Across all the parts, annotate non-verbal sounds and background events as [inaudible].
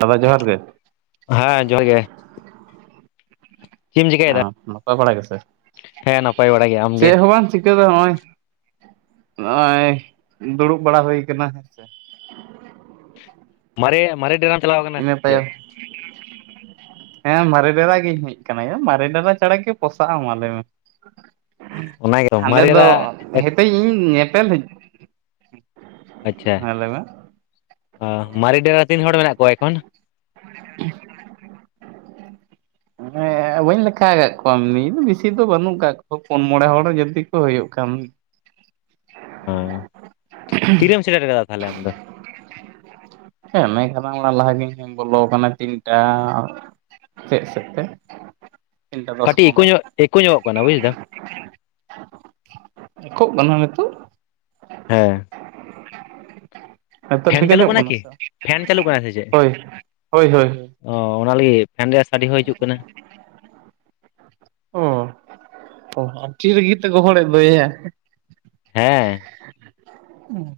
ᱫᱟᱫᱟ ᱡᱚᱦᱟᱨ ᱜᱮ᱾ ᱦᱟᱸ ᱡᱚᱦᱟᱨ ᱜᱮ᱾ ᱪᱮᱫ ᱮᱢ ᱪᱤᱠᱟᱹᱭᱮᱫᱟ ᱟᱢ ᱱᱟᱯᱟᱭ ᱵᱟᱲᱟ ᱜᱮᱥᱮ᱾ ᱦᱮᱸ ᱱᱟᱯᱟᱭ ᱵᱟᱲᱟ ᱜᱮ ᱟᱢᱜᱮ ᱪᱮᱜ ᱦᱚᱸ ᱵᱟᱝ ᱪᱤ ᱛᱚᱜ ᱫᱚ ᱦᱚᱼᱚᱭ ᱱᱚᱜᱼᱚᱭ ᱫᱩᱲᱩᱵ ᱵᱟᱲᱟ ᱦᱩᱭ ᱠᱟᱱᱟ ᱦᱮᱸ ᱥᱮ ᱾ ᱢᱟᱨᱮ ᱢᱟᱨᱮ ᱰᱮᱨᱟᱢ ᱪᱟᱞᱟᱣ ᱠᱟᱱᱟ? [unintelligible] ᱦᱮᱸ ᱢᱟᱨᱮ ᱰᱮᱨᱟ ᱜᱤᱧ ᱦᱮᱡ ᱠᱟᱱᱟ ᱭᱟ, ᱢᱟᱨᱮ ᱰᱮᱨᱟ ᱪᱷᱟᱲᱟ ᱠᱤ ᱯᱚᱥᱟᱜ ᱟ ᱢᱟᱞᱟᱹᱭ ᱢᱮ? ᱚᱱᱟᱜᱮᱛᱚ ᱦᱟᱸᱰᱮ ᱫᱚ ᱢᱟᱨᱮᱨᱟ ᱦᱮᱛᱮᱡ ᱤᱧ ᱧᱮᱯᱮᱞ ᱦᱤ ᱟᱪᱪᱷᱟ, ᱞᱟᱹᱭ ᱢᱮ ᱚ ᱢᱟᱨᱮ ᱰᱮᱨᱟ ᱛᱤᱱ ᱦᱚᱲ ᱢᱮᱱᱟᱜ ᱠᱚᱣᱟ ᱮᱠᱷᱚᱱ? [inaudible] ᱦᱮ ᱵᱟᱹᱧ ᱞᱮᱠᱷᱟ ᱠᱟᱜ ᱠᱚᱣᱟ ᱢᱤ ᱵᱮᱥᱤ ᱫᱚ ᱵᱟᱹᱱᱩᱜ ᱠᱟᱜ ᱠᱚ ᱯᱩᱱ ᱢᱚᱬᱮ ᱦᱚᱲ ᱡᱫᱤ ᱠᱩ ᱦᱩᱭᱩᱜ ᱠᱷᱟᱱ᱾ ᱟᱸ ᱛᱤᱨᱮᱢ ᱥᱮᱴᱮᱨ ᱠᱟᱫᱟ ᱛᱟᱦᱟᱞᱮ ᱟᱢᱫᱚ? ᱦᱮᱸ ᱢᱮᱱ ᱠᱟᱫᱟᱬᱟ ᱞᱟᱦᱟ ᱜᱤ ᱦᱮᱧ ᱵᱚᱞᱚ ᱟᱠᱟᱱᱟ ᱛᱤᱱᱴᱟ ᱥᱮᱡ ᱥᱮᱡ ᱮ ᱠᱟᱹᱴᱤ ᱤᱠᱳ ᱧᱚᱜ ᱮᱠᱳ ᱧᱚᱜᱚᱜ ᱠᱟᱱᱟ ᱵᱩᱡ ᱫᱟ᱾ [inaudible] ᱮᱠᱳᱜ ᱠᱟᱱᱟ ᱱᱤᱛᱚᱜ? ᱦᱮᱸ [unintelligible] ᱦᱮᱸᱛᱚᱜ ᱯᱷᱮᱱ ᱴᱷᱤᱠ ᱜᱮ ᱪᱟᱹᱞᱩᱜ ᱟᱡᱚᱢᱚᱜ ᱠᱟᱱᱟ ᱠᱤ ᱥᱮ ᱯᱷᱮᱱ ᱪᱟᱹᱞᱩᱜ ᱦᱳᱭ ᱦᱳᱭ ᱦᱳᱭ ᱚᱻ ᱚᱱᱟ ᱞᱟᱹᱜᱤᱫ ᱯᱷᱮᱱ ᱨᱮᱭᱟᱜ ᱥᱟᱰᱮ ᱦᱚᱸ ᱦᱤᱡᱩᱜ ᱠᱟᱱᱟ ᱚ ᱚ ᱟᱹᱰᱤ ᱨᱟᱜᱤ ᱛᱮ ᱜᱚᱦᱚᱲ ᱮᱱ ᱫᱚᱭᱟ ᱦᱮᱸ᱾ ᱩᱸ᱾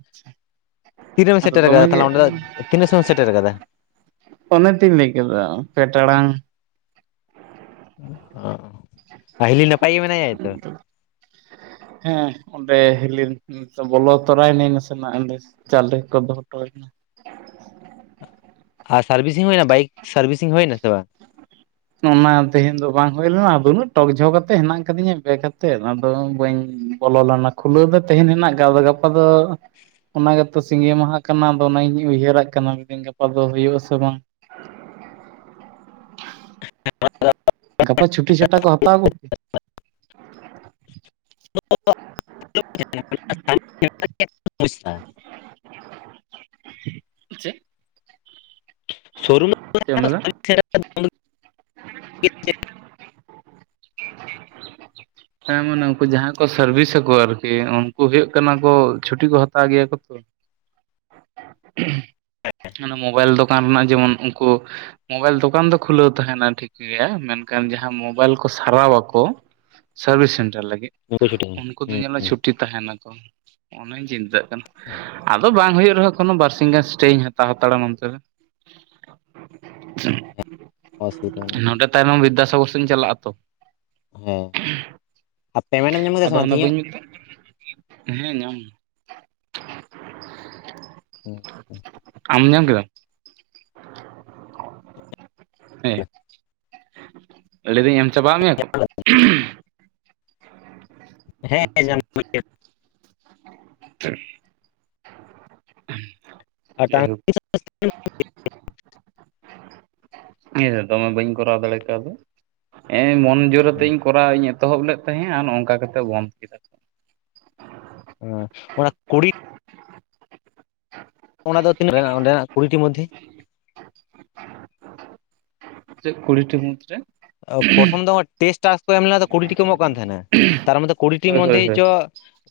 ᱛᱤᱨᱮᱢ ᱥᱮᱴᱮᱨ ᱟᱠᱟᱫᱟ ᱛᱟᱦᱟᱞᱮ ᱚᱸᱰᱮ ᱫᱚ ᱛᱤᱱᱟᱹ ᱥᱚᱢᱚᱭ ᱥᱮᱴᱮᱨ ᱟᱠᱟᱫᱟ? ᱚᱱᱟᱛᱚᱧ ᱞᱟᱹᱭ ᱠᱮᱫᱟ ᱯᱮ ᱴᱟᱲᱟᱝ᱾ ᱩᱸ ᱦᱚ ᱟ-ᱦᱤᱞᱤ ᱱᱟᱯᱟᱭ ᱜᱮ ᱢᱮᱱᱟᱭᱟᱭ ᱛᱚ᱾ ᱦᱮ, ᱚᱸᱰᱮ ᱦᱤᱞᱤ [unintelligible] ᱱᱤᱛᱚᱜ ᱵᱚᱞᱚ ᱛᱚᱨᱟᱭ ᱱᱟᱹᱧ ᱱᱟᱥᱮᱱᱟᱜ ᱮᱸᱰᱮ ᱪᱟᱞᱮ ᱠᱚ ᱫᱚᱦᱚᱴᱚ ᱦᱚᱭᱱᱟ᱾ ᱟ ᱥᱟᱨᱵᱤᱥᱤᱝ ᱦᱩᱭᱱᱟ ᱵᱟᱭᱤᱠ ᱥᱟᱨᱵᱤᱥᱤᱝ ᱦᱩᱭᱱᱟ ᱥᱮ ᱵᱟ? ᱚᱱᱟ ᱛᱮᱦᱮᱧ ᱫᱚ ᱵᱟᱝ ᱦᱩᱭ ᱞᱮᱱᱟ ᱫᱚᱢᱮ ᱴᱚᱠ ᱡᱷᱚᱠ ᱟᱛᱮᱜ ᱦᱮᱱᱟᱜ ᱟᱠᱟᱫᱤᱧᱟ ᱵᱮᱠ ᱟᱛᱮᱫ ᱟᱫᱚ ᱵᱟᱹᱧ ᱵᱚᱞᱚ ᱞᱮᱱᱟ ᱠᱷᱩᱞᱟᱹᱣ ᱫᱚ ᱛᱮᱦᱮᱱ ᱦᱮᱱᱟᱜ ᱜᱮ ᱟᱫᱚ ᱜᱟᱯᱟ ᱫᱚ ᱚᱱᱟ ᱜᱮᱛᱚ ᱥᱤᱸᱜᱮ ᱢᱟᱦᱟ ᱠᱟᱱᱟ ᱟᱫᱚ ᱚᱱᱟᱹᱧ ᱩᱭᱦᱟᱹᱨᱟᱜ ᱠᱟᱱᱟ ᱢᱤᱫᱤᱧ ᱜᱟᱯᱟ ᱫᱚ ᱦᱩᱭᱩᱜ ᱟ ᱥᱮ ᱵᱟᱝ? [inaudible] ᱜᱟᱯᱟ ᱪᱷᱩᱴᱤ ᱪᱷᱟᱴᱟ ᱠᱚ ᱦᱟᱛᱟᱣ ᱟᱠᱚ [unintelligible] ᱪᱮᱫ ᱥᱳᱨᱩᱢ ᱪᱮᱫ ᱮᱢ ᱞᱟᱹᱭ ᱫᱟ [unintelligible] [unintelligible] [inaudible] ᱦᱮᱸ ᱢᱟᱱᱮ ᱩᱱᱠᱩ ᱡᱟᱦᱟᱸᱭ ᱠᱚ ᱥᱟᱨᱵᱷᱤᱥᱟᱠᱚ ᱟᱨᱠᱤ ᱩᱱᱠᱩ ᱦᱩᱭᱩᱜ ᱠᱟᱱᱟ ᱠᱚ ᱪᱷᱩᱴᱤ ᱠᱚ ᱦᱟᱛᱟᱣ ᱜᱮᱭᱟ ᱠᱚ ᱛᱚ ᱚᱱᱟ ᱢᱚᱵᱟᱭᱤᱞ ᱫᱚ ᱫᱚᱠᱟᱱ ᱨᱮᱱᱟᱜ ᱡᱮᱢᱚᱱ ᱩᱱᱠᱩ ᱢᱳᱵᱟᱭᱤᱞ ᱫᱚᱠᱟᱱ ᱫᱚ ᱠᱷᱩᱞᱟᱹᱣ ᱛᱟᱦᱮᱱᱟ ᱴᱷᱤᱠ ᱜᱮᱭᱟ ᱢᱮᱱᱠᱷᱟᱱ ᱡᱟᱦᱟᱸ ᱢᱳᱵᱟᱭᱤᱞ ᱥᱟᱨᱣᱟ ᱠᱚ ᱥᱟᱨᱵᱷᱤᱥ ᱥᱮᱱᱴᱟᱨ ᱞᱟᱹᱜᱤᱫ, ᱦᱩᱸ ᱩᱱᱠᱩ ᱫᱚ ᱧᱮᱞ ᱦᱩᱸ ᱢᱮ ᱪᱷᱩᱴᱤ ᱛᱟᱦᱮᱱᱟ ᱠᱚ ᱚᱱᱟᱧ ᱪᱤᱱᱛᱟᱹᱜ ᱠᱟᱱᱟ ᱟᱫᱚ ᱵᱟᱝ ᱦᱩᱭᱩᱜ ᱨᱮᱦᱚᱸ ᱠᱳᱱᱳ ᱵᱟᱨᱥᱤ ᱜᱟᱱ ᱥᱴᱮᱧ ᱦᱟᱛᱟᱣ ᱦᱟᱛᱟᱲᱟ ᱱᱚᱱ ᱛᱮ ᱨᱮ ᱚᱥᱩᱵᱤᱫᱟ ᱵᱟᱹᱱᱩᱜᱼᱟ ᱱᱚᱰᱮ ᱛᱟᱭᱚᱢ ᱵᱤᱫᱽᱫᱟᱥᱟᱜᱚᱨ ᱥᱮᱫ ᱪᱟᱞᱟᱜ ᱟᱛᱚ ᱦᱮᱸ ᱟᱨ ᱯᱮᱢᱮᱱᱴ ᱮᱢ ᱧᱟᱢ ᱠᱮᱫᱟ ᱥᱮ ᱟᱫᱚ ᱵᱟᱝ ᱚᱱᱮ ᱛᱤᱦᱤᱧᱚᱜ? ᱵᱟᱹᱧ ᱢᱮᱛᱟᱜ ᱦᱮᱸ ᱧᱟᱢ [unintelligible] [unintelligible] ᱟᱢ ᱧᱟᱢ ᱠᱮᱫᱟᱢ ᱦᱮᱸ ᱞᱟᱹᱭ ᱫᱟᱹᱧ ᱮᱢ ᱪᱟᱵᱟ ᱟᱫ ᱢᱮᱭᱟ ᱠᱚ ᱦᱮᱸ ᱟᱪᱷᱟ ᱧᱟᱢ ᱟᱪᱷᱟ ᱡᱟᱭ ᱦᱳᱠ ᱱᱤᱭᱟ. ᱫᱷᱟᱣ ᱫᱚ ᱢᱟ ᱵᱟᱹᱧ ᱠᱚᱨᱟᱣ ᱫᱟᱲᱮ ᱠᱟᱣᱫᱟ ᱮ ᱢᱚᱱ ᱡᱳᱨ ᱟᱛᱮᱫ ᱠᱚᱨᱟᱣ ᱤᱧ ᱮᱛᱚᱦᱚᱵ ᱞᱮᱫ ᱛᱟᱦᱮᱸᱜᱻᱟ ᱟᱨ ᱱᱚᱝᱠᱟ ᱠᱟᱛᱮ ᱵᱚᱱᱫ ᱠᱮᱫᱟ ᱚ ᱚᱱᱟ ᱠᱩᱲᱤ- ᱚᱱᱟ ᱫᱚ ᱛᱤᱱᱟᱹᱜ ᱜᱟᱱ ᱚᱰᱮᱱᱟᱜ ᱠᱩᱲᱤᱴᱤ ᱢᱚᱫᱽ ᱫᱷᱮ ᱪᱮᱫ ᱠᱩᱲᱤᱴᱤ ᱢᱩᱫᱽ ᱨᱮ ᱯᱨᱚᱛᱷᱚᱢ ᱫᱚ ᱴᱮᱥᱴ ᱠᱚ ᱮᱢ ᱞᱮ ᱠᱩᱲᱤᱴᱤᱤ ᱠᱚ ᱮᱢᱚᱜ ᱠᱟᱱ ᱛᱟᱦᱮᱱᱟ ᱛᱟᱨ ᱢᱚᱫᱽᱫᱷᱮ ᱠᱩᱲᱤᱴᱤ ᱦᱳᱭ ᱢᱚᱫᱽᱷᱮ ᱦᱳᱭ ᱪᱮᱫ ᱦᱳᱭ ᱪᱚ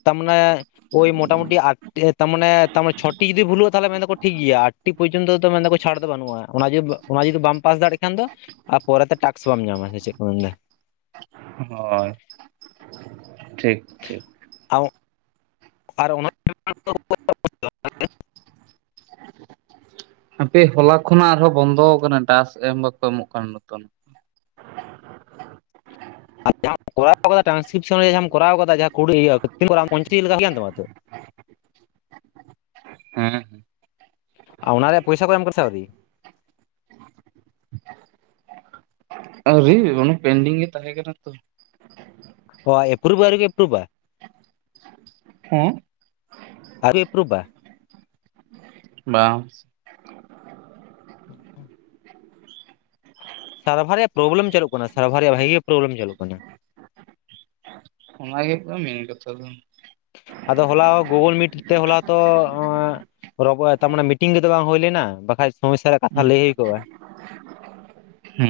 ᱛᱟᱨᱢᱟᱱᱮ ᱳᱭ ᱢᱚᱴᱟᱢᱩᱴᱤ ᱟᱴᱴᱤ ᱛᱟᱨ ᱢᱟᱱᱮ ᱛᱟᱨᱮ ᱪᱷᱚᱴᱤ ᱡᱩᱫᱤ ᱵᱷᱩᱞᱩᱜᱼᱟ ᱛᱟᱦᱚᱞᱮ ᱢᱮᱱ ᱫᱟᱠᱚ ᱴᱷᱤᱠ ᱜᱮᱭᱟ ᱟ [unintelligible] ᱯᱳᱡᱚᱱ ᱛᱚ ᱢᱮᱱ ᱫᱟᱠᱚ ᱛᱚ ᱪᱷᱟᱲ ᱫᱚ ᱵᱟᱹᱱᱩᱜᱼᱟ ᱚᱱᱟ ᱡᱩᱫᱤ ᱵᱟᱢ ᱯᱟᱥ ᱫᱟᱲᱮᱭᱟᱜ ᱠᱷᱟᱱ ᱫᱚ ᱟᱨ ᱯᱚᱨᱮ ᱛᱮ [unintelligible] [unintelligible] ᱵᱟᱢ ᱧᱟᱢᱟ ᱥᱮ ᱪᱮᱫ ᱠᱚᱢ ᱢᱮᱱ [unintelligible] ᱦᱳᱭ ᱴᱷᱤᱠ ᱴᱷᱤᱠ [unintelligible] ᱟᱨ [unintelligible] [inaudible] ᱦᱟᱯᱮ ᱦᱚᱞᱟ ᱠᱷᱚᱱᱟᱜ ᱟᱨᱦᱚᱸ ᱵᱚᱱᱫᱚ ᱟᱠᱟᱱᱟ ᱴᱟᱠᱥ ᱮᱢ ᱵᱟᱠᱚ ᱮᱢᱚᱜ ᱠᱟᱱᱟ [unintelligible] ᱟᱨ ᱡᱟᱦᱟᱸ ᱟᱢ ᱠᱚᱨᱟᱣ ᱠᱟᱫᱟ ᱴᱨᱟᱱᱥ ᱠᱨᱤᱯᱥᱚᱱ ᱨᱮ ᱡᱟᱦᱟᱸ ᱟᱢ ᱠᱚᱨᱣ ᱠᱟᱫᱟ ᱡᱟᱦᱟᱸ [unintelligible] ᱤᱭᱟᱹ [unintelligible] ᱦᱮᱸ ᱟᱨ ᱚᱱᱟ ᱨᱮᱭᱟᱜ ᱯᱚᱭᱥᱟ ᱠᱚ ᱮᱢ ᱠᱟᱫᱟ ᱥᱮ ᱟᱹᱣᱨᱤ ᱟᱹᱣᱨᱤ ᱚᱱᱮ ᱯᱮᱱᱰᱤᱝ ᱜᱮ ᱛᱟᱦᱮᱸ ᱠᱟᱱᱟ ᱛᱚ ᱚ ᱮᱯᱨᱩᱵ ᱜᱮ ᱟᱹᱣᱨᱤ ᱠᱚ ᱮᱯᱨᱩᱵ ᱟ ᱦᱮᱸ ᱟᱣᱨᱤ ᱮᱯᱨᱩᱰ ᱟ ᱵᱟᱝ [inaudible] [unintelligible] ᱥᱟᱨᱵᱷᱟᱨ ᱨᱮᱭᱟᱜ ᱯᱨᱚᱵᱞᱮᱢ ᱪᱟᱹᱞᱩᱜ ᱠᱟᱱᱟ ᱥᱟᱨᱵᱷᱟᱨ ᱨᱮᱭᱟᱜ ᱵᱷᱟᱹᱜᱮ ᱯᱨᱳᱵᱚᱞᱮᱢ ᱪᱟᱹᱞᱩᱜ ᱠᱟᱱᱟ ᱚᱱᱟᱜᱮ ᱦᱳ ᱠᱟᱱᱟ ᱢᱮᱱ ᱠᱟᱛᱷᱟ ᱫᱚ [unintelligible] ᱟᱫᱚ ᱦᱚᱞᱟ ᱜᱳᱜᱳᱞ ᱢᱤᱴ ᱛᱮ ᱦᱚᱞᱟ ᱛᱚ ᱦᱚᱸ ᱨᱚᱵᱚᱜᱼᱟ ᱛᱟᱨᱢᱟᱱᱮ ᱢᱤᱴᱤᱝ ᱛᱮᱫᱚ ᱵᱟᱝ ᱦᱩᱭ ᱞᱮᱱᱟ ᱵᱟᱠᱷᱟᱡ ᱥᱚᱢᱚᱥᱥᱟ ᱨᱮᱭᱟᱜ ᱠᱟᱛᱷᱟ ᱞᱟᱹᱭ ᱦᱩᱭ ᱠᱚᱜᱼᱟ ᱦᱩ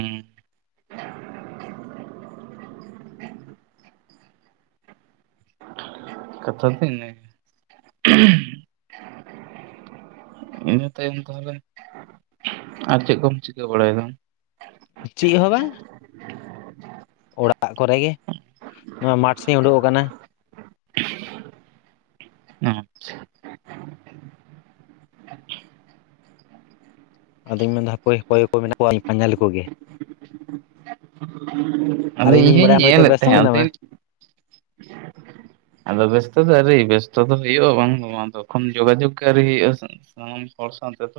ᱠᱟᱛᱷᱟ ᱫᱚ ᱤᱱᱟ [inaudible] ᱤᱱᱟᱹ ᱛᱟᱭᱚᱢ ᱛᱟᱦᱚᱞᱮ ᱟᱨ ᱪᱮᱫ ᱠᱚᱢ ᱪᱤᱠᱟᱹ ᱵᱟᱲᱟᱭᱮᱫᱟ [inaudible] ᱪᱮᱜ ᱦᱚᱸ ᱵᱟᱝ ᱚᱲᱟᱜ ᱠᱚᱨᱮᱜᱮ ᱱᱚᱣᱟ ᱢᱟᱴᱷ ᱥᱮ ᱤᱧ ᱩᱰᱩᱠ ᱠᱟᱱᱟ ᱧ [unintelligible] ᱟᱫᱚᱧ ᱢᱮᱱᱫᱟ ᱚᱠᱚᱭ ᱚᱠᱚᱭ ᱠᱚ ᱢᱮᱱᱟᱜ ᱠᱚᱣᱟ ᱯᱟᱧᱡᱟᱞᱤ ᱠᱚᱜᱮ [unintelligible] ᱟᱫᱚ ᱟᱨ ᱤᱧ ᱤᱧᱫᱤᱧ ᱦᱚᱧ ᱵᱟᱲᱟᱭᱟ ᱦᱚᱭᱛᱳ ᱧᱮᱞᱮᱫ ᱵᱮᱥ ᱛ ᱛᱟᱦᱮᱸᱫ ᱟᱫᱚᱧ ᱢᱮᱱᱟᱢᱟ ᱟᱫᱚ ᱵᱮᱥᱛᱚ ᱫᱚ ᱟᱹᱣᱨᱤ ᱵᱮᱥᱛᱚ ᱫᱚ ᱦᱩᱭᱩᱜᱼᱟ ᱵᱟᱝ ᱱᱚᱣᱟ ᱫᱚ ᱵᱟᱝ ᱛᱚ ᱠᱷᱚᱱ ᱡᱳᱜᱟᱡᱳᱜ ᱜᱮ ᱟᱣᱨᱤ ᱦᱳᱭᱳᱜᱼᱟ ᱥᱮ᱾ ᱥᱟᱱᱟᱢ ᱦᱚᱲ ᱥᱟᱶ ᱛᱮ ᱛᱚ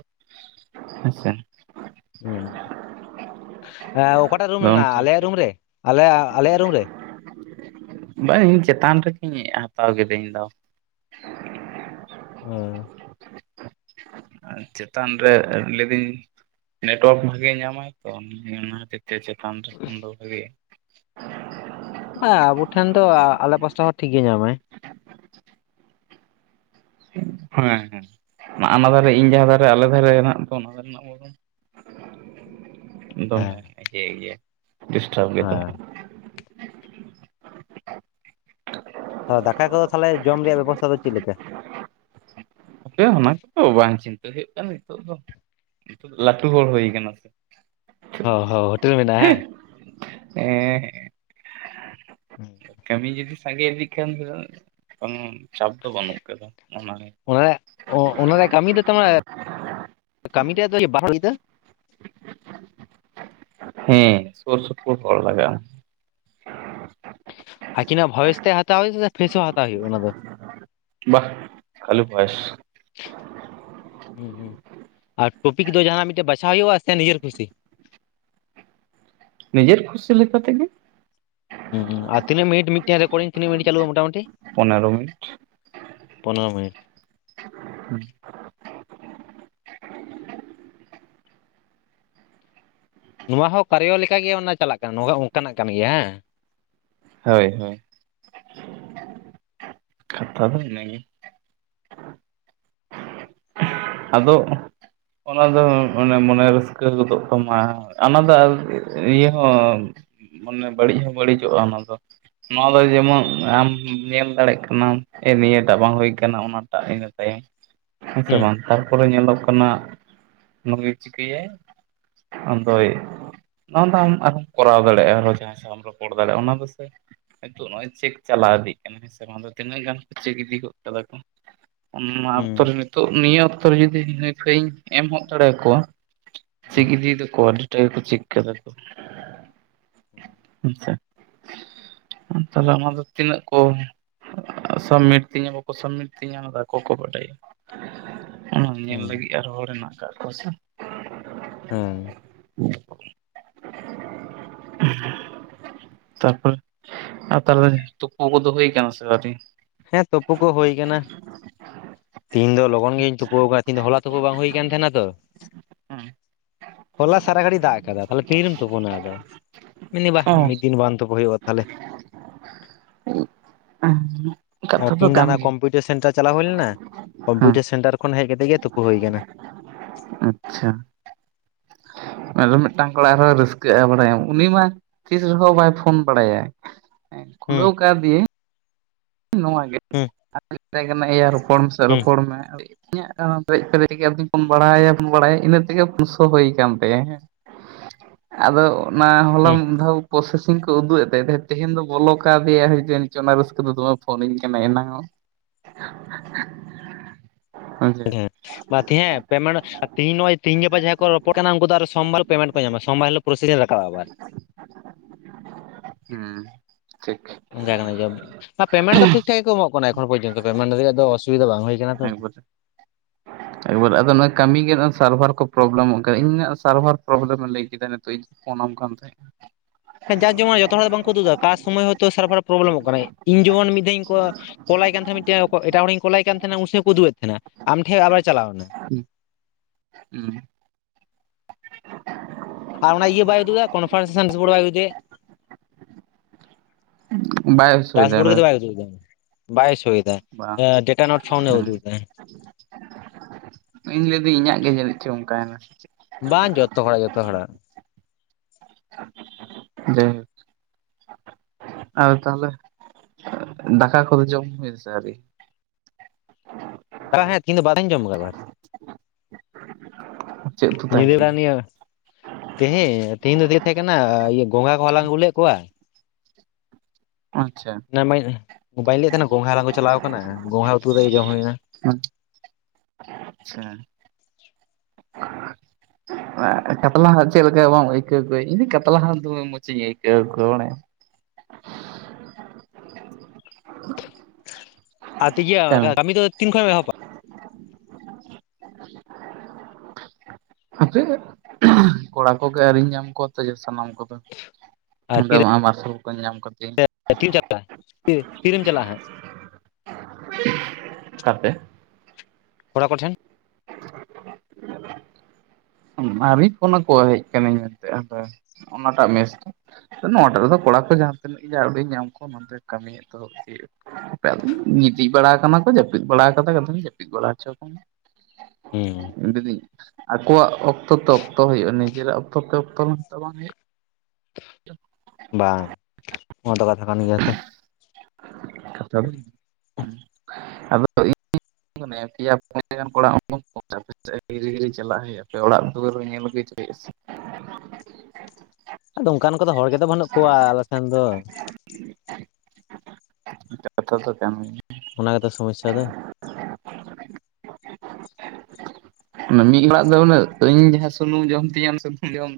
ᱦᱮᱸᱥᱮ ᱦᱮᱸ ᱚᱠᱟᱴᱟᱜ ᱨᱩᱢ ᱟᱫᱚ ᱨᱮ ᱢᱮᱱᱟᱜᱼᱟ? ᱚᱱᱠᱟ ᱟᱞᱮᱭᱟᱜ ᱞᱮᱠᱟ ᱨᱩᱢ ᱨᱮ ᱟᱞᱮ ᱟᱞᱮᱭᱟᱜ ᱨᱩᱢ ᱨᱮ? ᱵᱟᱝ ᱤᱧ ᱪᱮᱛᱟᱱ ᱨᱮᱜᱮᱧ ᱦᱟᱛᱟᱣ ᱠᱤᱫᱟᱹ ᱤᱧ ᱫᱚ ᱚᱻ ᱪᱮᱛᱟᱱ ᱨᱮ ᱞᱟᱹᱭᱫᱟᱹᱧ ᱱᱮᱴᱣᱟᱨᱠ ᱵᱷᱟᱜᱮ ᱧᱟᱢᱟᱭ ᱛᱚ ᱚᱱᱟ ᱛᱮ ᱛᱮ ᱪᱮᱛᱟᱱ ᱨᱮ ᱠᱷᱚᱱ ᱫᱚ ᱵᱷᱟᱜᱮᱜ-ᱟ᱾ ᱵᱟ ᱟᱵᱚ ᱴᱷᱮᱱ ᱫᱚ ᱟᱞᱮ ᱯᱟᱥᱴᱟ ᱦᱚᱸ ᱴᱷᱤᱠ ᱜᱮ ᱧᱟᱢᱟᱭ᱾ ᱦᱮᱸ ᱦᱮᱸ ᱚᱱᱟ ᱫᱷᱟᱨᱮ ᱤᱧ ᱡᱟᱦᱟᱸ ᱫᱷᱟᱨᱮ ᱟᱞᱮ ᱫᱷᱟᱨᱮ ᱢᱮᱱᱟᱜ ᱠᱚ ᱚᱱᱟ ᱫᱷᱟᱨᱮ ᱨᱮᱱᱟᱜ ᱵᱚᱨᱚᱱ ᱫᱚᱢᱮ ᱦᱮᱸ ᱮᱡᱮ ᱮᱭᱟ ᱰᱤᱥᱴᱟᱵ ᱜᱮᱛᱟᱢᱟ ᱦᱮᱸ ᱾ ᱛᱚ ᱫᱟᱠᱟ ᱠᱚᱫᱚ ᱛᱟᱦᱚᱞᱮ ᱡᱚᱢ ᱨᱮᱭᱟᱜ ᱵᱮᱵᱚᱥᱛᱷᱟ ᱫᱚ ᱪᱮᱫ ᱞᱤᱠᱟ? ᱟᱯᱮ ᱚᱱᱟ ᱠᱚᱫᱚ ᱵᱟᱝ ᱪᱤᱱᱛᱟᱹ ᱦᱩᱭᱩᱜ ᱠᱟᱱᱟ ᱱᱤᱛᱚᱜ ᱫᱚ ᱱᱤᱛ ᱞᱟᱹᱴᱩ ᱦᱚᱲ ᱦᱩᱭᱩ ᱠᱟᱱᱟ ᱥᱮ ᱚ ᱦᱚᱸ ᱦᱳᱴᱮᱞ ᱢᱮᱱᱟᱜ-ᱟ ᱦᱮᱸ ᱦᱮᱸ ᱦᱮᱸ ᱠᱟᱹᱢᱤ ᱡᱩᱫᱤ ᱥᱟᱝᱜᱮ ᱤᱫᱤᱜ ᱮᱠᱷᱮᱱ ᱨᱮ ᱠᱚᱱᱳ ᱪᱟᱯ ᱫᱚ ᱵᱟᱹᱱᱩᱜ ᱟᱠᱟᱫᱟ ᱚᱱᱟᱨᱮ ᱚᱱᱟᱨᱮ ᱚᱱᱟ ᱨᱮᱭᱟᱜ ᱠᱟᱹᱢᱤ ᱫᱚ ᱛᱟᱢᱟᱨ ᱠᱟᱹᱢᱤ ᱨᱮᱭᱟᱜ ᱫᱚ ᱵᱟᱝ ᱦᱩᱭᱟ ᱦᱮᱸ ᱥᱩᱨ ᱥᱩᱨᱯᱩᱨ ᱠᱚᱲ ᱞᱟᱜᱟᱼᱟ᱾ ᱟᱹᱠᱤᱱᱟᱜ ᱵᱷᱚᱭᱮᱥ ᱛᱮ ᱦᱟᱛᱟᱣ ᱦᱩᱭᱩᱜᱼᱟ, ᱥᱮ ᱯᱷᱮᱥ ᱦᱚᱸ ᱦᱟᱛᱟᱣ ᱦᱩᱭᱩᱜᱼᱟ ᱚᱱᱟ ᱫᱚ᱾ ᱠᱷᱟᱞᱩ ᱵᱚᱭᱮᱥ ᱦᱩᱸ ᱦᱩᱸ ᱟᱨ ᱴᱚᱯᱤᱠ ᱫᱚ ᱡᱟᱦᱟᱸ ᱢᱤᱴᱟᱝ ᱵᱟᱪᱷᱟᱣ ᱦᱩᱭᱩᱜᱼᱟ᱾ ᱥᱮ ᱱᱤᱡᱮᱨ ᱠᱩᱥᱤ ᱱᱤᱡᱮᱨ ᱠᱷᱩᱥᱤ ᱞᱮᱠᱟᱛᱮᱦᱚ᱾ ᱦᱩᱸ ᱦᱩᱸ ᱟᱨ ᱛᱤᱱᱜ ᱢᱤᱱᱴ ᱢᱤᱫᱴᱮᱱ ᱨᱮ ᱠᱚᱨᱝ ᱛᱱᱟᱹ ᱢᱤᱱᱤᱴ ᱪᱟᱞᱩᱜᱼᱟ᱾ ᱢᱚᱴᱟᱢᱩᱴᱤ ᱯᱚᱱᱮᱨᱚ ᱢᱤᱱᱤᱴ ᱯᱚᱱᱮᱨᱚ ᱢᱤᱱᱤᱴ ᱦᱩᱸ᱾ ᱱᱚᱣᱟ ᱦᱚᱸ ᱠᱟᱨᱤᱭᱚ ᱞᱮᱠᱟᱜᱮ ᱚᱱᱟ ᱪᱟᱞᱟᱜ ᱠᱟᱱᱟ ᱚᱱᱠᱟᱱᱟᱜ ᱠᱟᱱ ᱜᱮᱭᱟ ᱦᱟᱸ? ᱦᱳᱭ ᱦᱳᱭ ᱠᱟᱛᱷᱟ ᱫᱚ ᱤᱱᱟᱹ ᱜᱮ ᱟᱫᱚ ᱚᱱᱟ ᱫᱚ ᱚᱱᱮ ᱢᱚᱱᱮ ᱨᱟᱹᱥᱠᱟᱹ ᱜᱚᱫᱚᱜ ᱛᱟᱢᱟ᱾ ᱚᱱᱟ ᱫᱚ ᱤᱭᱟᱹ ᱦᱚᱸ ᱢᱟᱱᱮ ᱵᱟᱹᱲᱤᱡ ᱦᱚᱸ ᱵᱟᱹᱲᱤᱡᱚᱜ-ᱟ ᱚᱱᱟ ᱫᱚ᱾ ᱱᱚᱣᱟ ᱫᱚ ᱡᱮᱢᱚᱱ ᱟᱢ ᱧᱮᱞ ᱫᱟᱲᱮᱭᱟᱜ ᱠᱟᱱᱟᱢ, ᱱᱤᱭᱟᱹ ᱴᱟᱜ ᱵᱟᱝ ᱦᱳᱭ ᱠᱟᱱᱟ, ᱚᱱᱟᱴᱟᱜ ᱦᱮᱡ ᱱᱟ ᱛᱟᱭᱚᱢ᱾ ᱦᱮᱸᱥᱮ ᱵᱟᱝ, ᱛᱟᱨᱯᱚᱨᱮ ᱧᱮᱞᱚᱜ ᱠᱟᱱᱟ᱾ ᱱᱚᱮ ᱪᱤᱠᱟᱹᱭᱟᱭ ᱚᱫᱚᱭ ᱱᱚᱣᱟ ᱫᱚ ᱟᱢ ᱟᱨᱢ ᱠᱚᱨᱟᱣ ᱫᱟᱲᱮᱭᱟᱜᱼᱟ᱾ ᱟᱨᱦᱚ ᱡᱟᱦᱟᱸᱭ ᱥᱟᱢ ᱨᱚᱯᱚᱲ ᱫᱟᱲᱮᱭᱟᱜᱼᱟ᱾ ᱚᱱᱟ ᱫᱚᱥᱮ ᱦᱳ ᱱᱚᱜᱼᱚᱭ ᱪᱮᱠ ᱪᱟᱞᱟᱣ ᱤᱫᱤᱜ ᱠᱟᱱᱟ᱾ ᱱᱚᱣᱟ ᱫᱚ ᱛᱤᱱᱟᱹᱜ ᱜᱟᱱ ᱠᱚ ᱪᱮᱠ ᱤᱫᱜᱚ ᱠᱟᱫᱟ ᱠᱚ᱾ ᱱᱟᱣᱟ ᱦᱩᱸ ᱚᱠᱛᱚᱨᱮ ᱱᱤᱛᱚᱜ ᱱᱤᱭᱜ ᱱᱤᱛᱳᱜ ᱡᱩᱫᱤ ᱦᱟᱺᱭ ᱯᱷᱟᱺᱭᱤᱧ ᱮᱢ ᱦᱚᱜ ᱫᱟᱲᱮ ᱠᱚᱣᱟ ᱦᱩᱸ [unintelligible] ᱟᱹᱰᱤ ᱴᱟ ᱜᱮᱠᱚ ᱪᱮᱠ ᱠᱮᱫᱟᱠᱚ ᱦᱩᱸ ᱟᱪᱪᱷᱟ ᱟ ᱛᱟᱞᱦᱮ ᱟᱢᱟᱜ ᱫᱚ ᱛᱤᱱᱟᱹᱜ ᱠᱚ? ᱥᱟᱵᱢᱤᱴ ᱛᱤᱧᱟᱹ ᱵᱟᱠᱚ ᱥᱟᱵᱢᱤᱴ ᱛᱤᱧᱟᱹ ᱚᱱᱟ ᱫᱚ ᱟᱠᱚ ᱠᱚ ᱵᱟᱰᱟᱭᱟ ᱚᱱᱟ ᱧᱮᱞ ᱦᱩᱸ ᱞᱟᱹᱜᱤᱜ ᱟᱨᱦᱚᱸ ᱦᱚᱲ ᱢᱮᱱᱟᱜ ᱠᱟᱜ ᱠᱚᱣᱟ ᱥᱮ᱾ ᱦᱩᱸ ᱛᱟᱨᱯᱚᱨᱮ ᱟᱨ ᱛᱟᱞᱦᱮ ᱛᱩᱯᱩ ᱠᱚᱫᱚ ᱦᱩᱭ ᱠᱟᱱᱟ ᱥᱮ ᱟᱹᱣᱨᱤ? ᱦᱮᱸ ᱛᱩᱯᱩ ᱠᱚ ᱦᱩᱭ ᱟᱠᱟᱱᱟ ᱛᱮᱦᱤᱧ ᱫᱚ ᱞᱚᱜᱚᱱ ᱜᱤᱧ ᱛᱩᱯᱚᱣᱠᱟ ᱛᱤᱱᱫᱚ ᱦᱚᱞᱟ ᱛᱩᱯᱩ ᱵᱟᱝ ᱦᱩᱭ ᱠᱟᱱ ᱛᱟᱦᱮᱸᱱᱟ ᱛᱚ᱾ ᱦᱮᱸ ᱦᱚᱞᱟ ᱥᱟᱨᱟ ᱜᱷᱟᱹᱲᱤᱜ ᱫᱟᱜ ᱟᱠᱟᱫᱟ ᱛᱟᱦᱚᱞᱮ ᱛᱤᱨᱮᱢ ᱛᱩᱯᱩᱱᱟ ᱟᱫᱚ? ᱢᱤᱱᱤ ᱵᱟ ᱢᱤᱫᱤᱱ ᱵᱟᱝ ᱛᱩᱯᱩ ᱦᱩᱭᱩᱜᱼᱟ ᱛᱟᱦᱚᱞᱮ᱾ [inaudible] ᱟᱨ ᱛᱤᱦᱤᱧ ᱫᱚ ᱠᱟᱱ ᱦᱟᱱᱟ ᱜᱮᱭᱟ ᱠᱚᱢᱯᱤᱭᱩᱴᱟᱨ ᱥᱮᱱᱴᱟᱨ ᱪᱟᱞᱟᱣ ᱦᱩᱭ ᱞᱮᱱᱟ ᱠᱚᱢᱯᱤᱭᱩᱴᱟᱨ ᱦᱮᱸ ᱥᱮᱱᱴᱟᱨ ᱠᱷᱚᱱ ᱦᱮᱡ ᱠᱟᱛᱮᱜ ᱜᱮ ᱛᱩᱯᱩ ᱦᱩᱭ ᱟᱠᱟᱱᱟ᱾ ᱟᱪᱪᱷᱟ ᱟᱨᱚ ᱢᱤᱜᱴᱟᱝ ᱠᱚᱲᱟ ᱟᱨᱦᱚᱸᱭ ᱨᱟᱹᱥᱠᱟᱹᱜᱼᱟ ᱵᱟᱲᱟᱭᱟᱢ ᱩᱱᱤ ᱢᱟ ᱛᱤᱥ ᱨᱮᱦᱚᱸ ᱵᱟᱭ ᱯᱷᱳᱱ ᱵᱟᱲᱟᱭᱟ ᱦᱮᱸ ᱦᱩᱸ ᱠᱷᱩᱞᱟᱹᱣ ᱠᱟᱣᱫᱮᱭᱟᱹᱧ ᱱᱚᱣᱟ ᱜᱮ ᱦᱩᱸ [unintelligible] ᱢᱮᱛᱟᱭ ᱠᱟᱱᱟ ᱮᱭᱟ ᱨᱚᱯᱚᱲ ᱢᱮᱥᱮ ᱦᱩᱸ ᱨᱚᱯᱚᱲ ᱢᱮ᱾ [unintelligible] ᱤᱱᱟᱹ ᱛᱮᱜᱮ ᱯᱩᱱᱥᱚ ᱦᱩᱭ ᱟᱠᱟᱱ ᱛᱟᱭᱟ ᱦᱮᱸ ᱟᱫᱚ ᱚᱱᱟ ᱦᱚᱞᱟᱢ ᱫᱷᱟᱹᱣ ᱯᱨᱚᱥᱮᱥᱤᱝ ᱠᱚ ᱩᱫᱩᱜ ᱮᱫ ᱛᱟᱭ ᱛᱮᱦᱮᱸᱜ ᱛᱮᱦᱮᱧ ᱫᱚ ᱵᱚᱞᱚ ᱠᱟᱣᱫᱮᱣᱟ ᱦᱮᱸ ᱡᱟᱹᱱᱤᱡ ᱪᱚ ᱚᱱᱟ ᱨᱟᱹᱥᱠᱟᱹᱛᱮ ᱫᱚᱢᱮ ᱯᱷᱳᱱᱟᱹᱧ ᱠᱟᱱᱟᱭ ᱮᱱᱟᱝ-ᱚᱜ ᱦᱮᱸ ᱵᱟ ᱛᱮᱦᱮᱯ ᱯᱮᱢᱮᱱᱴ ᱛᱤᱦᱤᱧ ᱱᱚᱜᱼᱚᱭ ᱛᱤᱦᱤᱧ ᱜᱟᱯᱟ ᱡᱟᱦᱟᱸᱭ ᱠᱚ ᱨᱚᱯᱚᱲ ᱠᱟᱱᱟ ᱩᱝᱠᱩ ᱫᱚ ᱟᱨᱚ ᱥᱚᱢᱵᱟᱨ ᱯᱮᱢᱮᱱᱴ ᱠᱚ ᱧᱟᱢᱟ ᱥᱚᱢᱵᱟᱨ ᱦᱤᱞᱳᱜ ᱯᱨᱳᱥᱤᱨᱟ [unintelligible] ᱦᱚᱸ ᱚᱱᱠᱟ ᱠᱟᱱᱟ ᱡᱚᱵ ᱟ ᱯᱮᱢᱮᱱᱴ ᱫᱚ ᱴᱷᱤᱠ ᱴᱷᱟᱠ ᱜᱮ ᱠᱚ ᱮᱢᱚᱜ ᱠᱟᱱᱟ ᱮᱠᱷᱚᱱ ᱯᱚᱨᱡᱚᱱᱛᱚ ᱯᱮᱢᱮᱱᱴ ᱨᱮᱭᱟᱜ ᱫᱟ ᱚᱥᱩᱵᱤᱫᱷᱟ ᱵᱟᱝ ᱦᱩᱭ ᱠᱟᱱᱟ ᱛᱚ᱾ ᱮᱠᱵᱟᱨᱮ ᱮᱠᱵᱟᱨ ᱟᱫᱚ ᱱᱚᱣᱟ ᱠᱟᱹᱢᱤ ᱜᱮ ᱥᱟᱨᱵᱷᱟᱨ ᱠᱚ ᱯᱨᱚᱵᱞᱮᱢᱚᱜ ᱠᱟᱱᱟ ᱤᱧᱟᱹᱜ ᱥᱟᱨᱵᱷᱟᱨ ᱯᱨᱚᱵᱞᱮᱢ ᱞᱟᱹᱭ ᱠᱮᱫᱟ ᱱᱤᱛᱚᱜ ᱤᱧ ᱯᱷᱳᱱᱟᱢ ᱠᱟᱱ ᱛᱟᱦᱮᱸᱡ ᱡᱟ ᱡᱮᱢᱚᱱ ᱡᱚᱛᱚ ᱦᱚᱲᱟᱜ ᱫᱚ ᱵᱟᱝᱠᱚ ᱩᱫᱩᱜ ᱫᱟ ᱠᱟ ᱥᱚᱢᱚᱭ ᱦᱚᱭᱛᱳ ᱥᱟᱨᱵᱷᱟᱨ ᱯᱨᱚᱵᱞᱮᱢᱚᱜ ᱠᱟᱱᱟᱭ ᱤᱧ ᱡᱢᱚᱱ ᱢᱤᱫ ᱫᱷᱟᱣ ᱠᱚ ᱠᱚᱞᱟᱭ ᱠᱟᱱ ᱛᱟᱸᱦᱮ ᱢᱤᱜᱴᱮ ᱮᱴᱟᱜ ᱦᱚᱲᱤᱧ ᱠᱚᱞᱟᱭ ᱠᱟᱱ ᱛᱟᱦᱮᱱᱟ ᱩᱱᱥᱚ ᱦᱚᱸ ᱠᱚ ᱩᱫᱩᱜ ᱮᱜ ᱛᱟᱦᱮᱱᱟ ᱟᱢᱴᱷᱮᱜ ᱟᱵᱟᱨ ᱪᱟᱞᱟᱣᱱᱟ᱾ ᱛᱟᱦᱮᱸᱫ ᱦᱩᱸ ᱟᱨ ᱚᱱᱟ ᱤᱭᱟᱹ ᱵᱟᱭ ᱩᱫᱩᱜ ᱫᱟ ᱠᱚᱱᱯᱷᱟᱨᱥᱮᱥᱮᱱ [unintelligible] ᱵᱟᱭ ᱥᱳᱭᱫᱟ ᱰᱟᱥᱵᱳᱲ ᱜᱮ ᱛᱚ ᱵᱟᱭ ᱩᱫᱩᱜ ᱫᱟ᱾ ᱵᱟᱭ ᱥᱳᱭ ᱫᱟ ᱵᱟᱝ ᱮᱸ ᱫᱟ ᱰᱮᱴᱟ ᱱᱚᱴ ᱯᱷᱟᱭᱩᱱᱰ ᱮ ᱦᱩᱸ ᱩᱫᱩᱜ ᱫᱟ᱾ ᱤᱧ ᱞᱟᱹᱭ ᱫᱟᱹᱧ ᱤᱧᱟᱹᱜ ᱜᱮ ᱡᱟᱱᱤᱜ ᱪᱚ ᱚᱝᱠᱟᱭᱱᱟ᱾ ᱵᱟᱝ ᱡᱚᱛᱚ ᱦᱚᱲᱟᱜ ᱡᱚᱛᱚ ᱦᱚᱲᱟᱜ ᱡᱟᱭ ᱦᱳᱠ ᱟᱫᱚ ᱛᱟᱦᱚᱞᱮ ᱫᱟᱠᱟ ᱠᱚᱫᱚ ᱡᱚᱢ ᱦᱩᱭᱱᱟ ᱥᱮ ᱟᱹᱣᱨᱤ? [unintelligible] ᱛᱤᱦᱤᱧ ᱫᱚ ᱵᱟᱹᱞᱤᱧ ᱵᱟᱝᱤᱧ ᱡᱚᱢ ᱟᱵᱟᱨ ᱪᱮᱫ ᱩᱛᱩ ᱛᱟᱦᱮᱸ ᱧᱤᱫᱟᱹ ᱵᱮᱲᱟ ᱠᱟᱱᱟ ᱱᱤᱭᱟᱹ ᱛᱮᱦᱮ ᱛᱮᱦᱤᱧ ᱫᱚ ᱫᱤᱭᱮ ᱛᱟᱦᱮᱸ ᱠᱟᱱᱟ ᱤᱭᱟᱹ ᱜᱚᱝᱜᱷᱟ ᱠᱚ ᱦᱟᱞᱟᱝ ᱟᱹᱜᱩ ᱞᱮᱫ ᱠᱚᱣᱟ᱾ ᱟᱪᱪᱷᱟ ᱱᱮ ᱢᱟᱹᱭ ᱵᱟᱹᱧ ᱞᱟᱹᱭᱮᱫ ᱛᱟᱦᱮᱱᱟ ᱜᱚᱝᱜᱷᱟ ᱦᱟᱞᱟᱝ ᱠᱚ ᱪᱟᱞᱟᱣ ᱟᱠᱟᱱᱟ ᱜᱚᱝᱜᱷᱟ ᱩᱛᱩ ᱠᱟᱛᱮ ᱡᱚᱢ ᱦᱩᱭᱱᱟ ᱦᱩᱸ ᱪᱷᱟ ᱮᱸ ᱠᱟᱛᱞᱟ ᱦᱚᱸᱜ ᱪᱮᱜ ᱞᱮᱠᱟ ᱵᱟᱢ ᱟᱹᱭᱠᱟᱹᱣ ᱠᱚᱣᱟᱹᱤᱧ ᱤᱧ ᱫᱚ ᱠᱟᱛᱞᱟ ᱦᱟᱸ ᱫᱚᱢᱮ ᱢᱚᱡ ᱤᱧ ᱟᱹᱭᱠᱟᱹᱣ ᱠᱚᱣᱟ ᱵᱟᱲᱟᱭᱟᱢ᱾ ᱟᱨᱛᱤ ᱜᱮᱭᱟᱹ ᱠᱟᱹᱢᱤ ᱫᱚ ᱛᱤᱱ ᱠᱷᱚᱡ ᱮᱢ ᱮᱦᱚᱵᱚᱟ? [inaudible] ᱦᱟᱯᱮ ᱠᱚᱲᱟ ᱠᱚᱜᱮ ᱟᱹᱣᱨᱤᱧ ᱧᱟᱢ ᱠᱚᱣᱟ ᱛᱮ ᱥᱟᱱᱟᱢ ᱠᱚᱫᱚ ᱟᱨ ᱚᱸᱰᱮ ᱛᱤᱨᱮ ᱢᱟ ᱢᱟᱨᱥᱟᱞ ᱠᱚ ᱧᱟᱢ ᱠᱟᱫᱤᱧ ᱛᱤᱱ ᱛᱤᱨᱮᱢ ᱪᱟᱞᱟᱜᱼᱟ ᱦᱟᱸᱜ ᱠᱟᱛᱮ ᱠᱚᱲᱟ ᱠᱚᱴᱷᱮᱱ [inaudible] ᱢᱟᱨᱤ ᱠᱱᱚ ᱠᱚ ᱦᱮᱡ ᱟᱠᱟᱱᱟᱹᱧ ᱮᱱᱛᱮ ᱚᱱᱟᱴᱟᱜ ᱢᱮᱥ ᱨᱮ᱾ ᱱᱚᱣᱟ ᱴᱟᱜ ᱨᱮᱫᱚ ᱠᱚᱲᱟ ᱠᱚ ᱡᱟᱦᱟᱸ ᱛᱤᱱᱟᱹᱜ ᱜᱮ ᱟᱹᱣᱰᱤᱧ ᱧᱟᱢ ᱠᱚᱣᱟ ᱚᱱᱟᱛᱮ ᱠᱟᱹᱢᱤᱭᱮᱫ ᱫᱚᱦᱚᱵ ᱟᱮᱭᱟᱜ ᱜᱤᱛᱤᱡ ᱵᱟᱲᱟ ᱟᱠᱟᱱᱟ ᱠᱚ ᱡᱟᱹᱯᱤᱫ ᱵᱟᱲᱟ ᱠᱟᱫᱟᱛᱷᱟᱧ ᱡᱟᱹᱯᱤᱫ ᱵᱟᱲᱟ ᱦᱚᱪᱚ ᱟᱡᱚᱢ ᱦᱩᱸ ᱫᱤ ᱫᱤ᱾ ᱟᱠᱚᱣᱟᱜ ᱚᱠᱛᱚ ᱛᱮᱚ ᱚᱠᱛᱚ ᱦᱩᱭᱩᱜᱼᱟ ᱱᱤᱡᱮᱨᱟᱜ ᱚᱠᱛᱚ ᱛᱮ ᱚᱠᱛᱚ ᱵᱟᱝ ᱦᱩᱭᱩᱜᱼᱟ ᱵᱟᱝ ᱚᱱᱟ ᱫᱚ ᱠᱟᱛᱷᱟ ᱠᱟᱱ ᱜᱮᱭᱟ ᱛᱚ ᱠᱟᱷᱟ ᱟᱫᱚ ᱤᱧ ᱱᱮ ᱯᱤᱭᱟ ᱯᱚᱱᱭᱟ ᱠᱚᱲᱟ ᱦᱤᱨᱤ ᱦᱤᱨᱤ ᱪᱟᱞᱟᱜ ᱦᱩᱭᱩᱜ ᱟᱯᱮ ᱚᱲᱟᱜ ᱫᱩᱣᱟᱹᱨ ᱧᱮᱞ ᱟᱜᱩᱭ ᱯᱮ ᱟᱫᱚ ᱚᱱᱠᱟᱱ ᱠᱚᱫᱚ ᱦᱚᱲ ᱜᱮᱛᱚ ᱵᱟᱹᱱᱩᱜ ᱠᱚᱣᱟ ᱟᱞᱮ ᱥᱮᱱ ᱫᱚ ᱠᱟᱛᱷᱟ ᱛ ᱠᱟᱱ ᱜᱤᱭᱟ [unintelligible] ᱚᱱᱟ ᱜᱮᱛ ᱥᱚᱢᱚᱥᱥᱟ ᱫᱚ ᱢᱤᱫ ᱦᱚᱲᱟᱜ ᱫᱚ ᱩᱱᱟᱹᱜ ᱤᱧ ᱡᱟᱦᱟᱸ ᱥᱩᱱᱩᱢ ᱡᱚᱢ ᱛᱤᱧᱟᱹ ᱥᱩᱱᱩᱢ ᱡᱚᱢ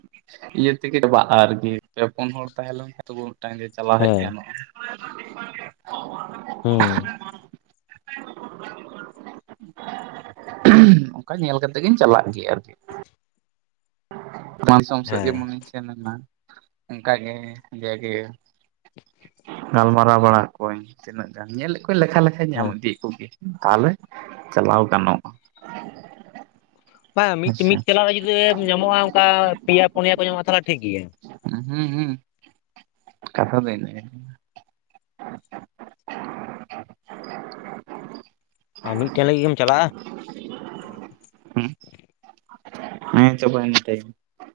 ᱤᱭᱟᱹ ᱛᱮᱜᱮ ᱪᱟᱵᱟᱜᱼᱟ ᱟᱨᱠᱤ ᱯᱮ ᱯᱩᱱ ᱦᱚᱲ ᱛᱟᱦᱮᱸ ᱞᱮᱱᱠᱷᱟᱱ ᱛᱚ ᱢᱤᱫᱴᱟᱝ ᱜᱮ ᱪᱟᱞᱟᱣ ᱦᱮᱡ ᱦᱮᱸ ᱜᱟᱱᱚᱜᱼᱟ ᱚ [inaudible] ᱦᱩᱸ ᱚᱱᱠᱟ ᱧᱮᱞ ᱠᱟᱛᱮ ᱜᱤᱧ ᱪᱟᱞᱟᱜ ᱜᱮᱭᱟ ᱟᱨᱠᱤ᱾ ᱢᱟᱥᱚᱢ ᱥᱮᱫ ᱦᱮᱸ ᱡᱮᱢᱚᱱᱤᱧ ᱥᱮᱱᱟ ᱚᱱᱠᱟᱜᱮ ᱡᱟᱜᱮ ᱜᱟᱞᱢᱟᱨᱟᱣ ᱵᱟᱲᱟ ᱠᱚᱣᱣᱟᱧ ᱛᱤᱱᱟᱹᱜ ᱜᱟᱱ ᱧᱮᱞᱮᱫ ᱠᱚᱣᱟᱧ ᱞᱮᱠᱷᱟ ᱞᱮᱠ ᱧᱟᱢ ᱦᱮᱸ ᱤᱫᱤ ᱠᱚᱜᱮ ᱛᱟᱦᱚᱞᱮ ᱪᱟᱞᱟᱣ ᱜᱟᱱᱚᱜᱼᱟ᱾ ᱦᱮᱸ ᱢᱤᱫ ᱟᱪᱪᱷᱟ ᱢᱤᱫ ᱪᱟᱞᱟᱜ ᱨᱮ ᱡᱩᱫᱤ ᱧᱟᱢᱚᱜᱼᱟ ᱚᱱᱠᱟ ᱯᱮᱭᱟ ᱯᱩᱱᱭᱟ ᱠᱚ ᱧᱟᱢᱚᱜᱼᱟ ᱛᱟᱦᱚᱞᱮ ᱴᱷᱤᱠ ᱜᱮᱭᱟ ᱦᱩᱸ ᱦᱩᱸ ᱠᱟᱛᱷᱟ ᱫᱚ ᱤᱱᱟᱹᱜᱮ ᱟᱨ ᱢᱤᱫᱴᱮᱱ ᱞᱟᱹᱜᱤᱫ ᱜᱮᱢ ᱪᱟᱞᱟᱜᱼᱟ ᱦᱩᱸ ᱦᱮᱸ ᱪᱟᱵᱟᱭᱮᱱᱟ ᱴᱟᱭᱤᱢ᱾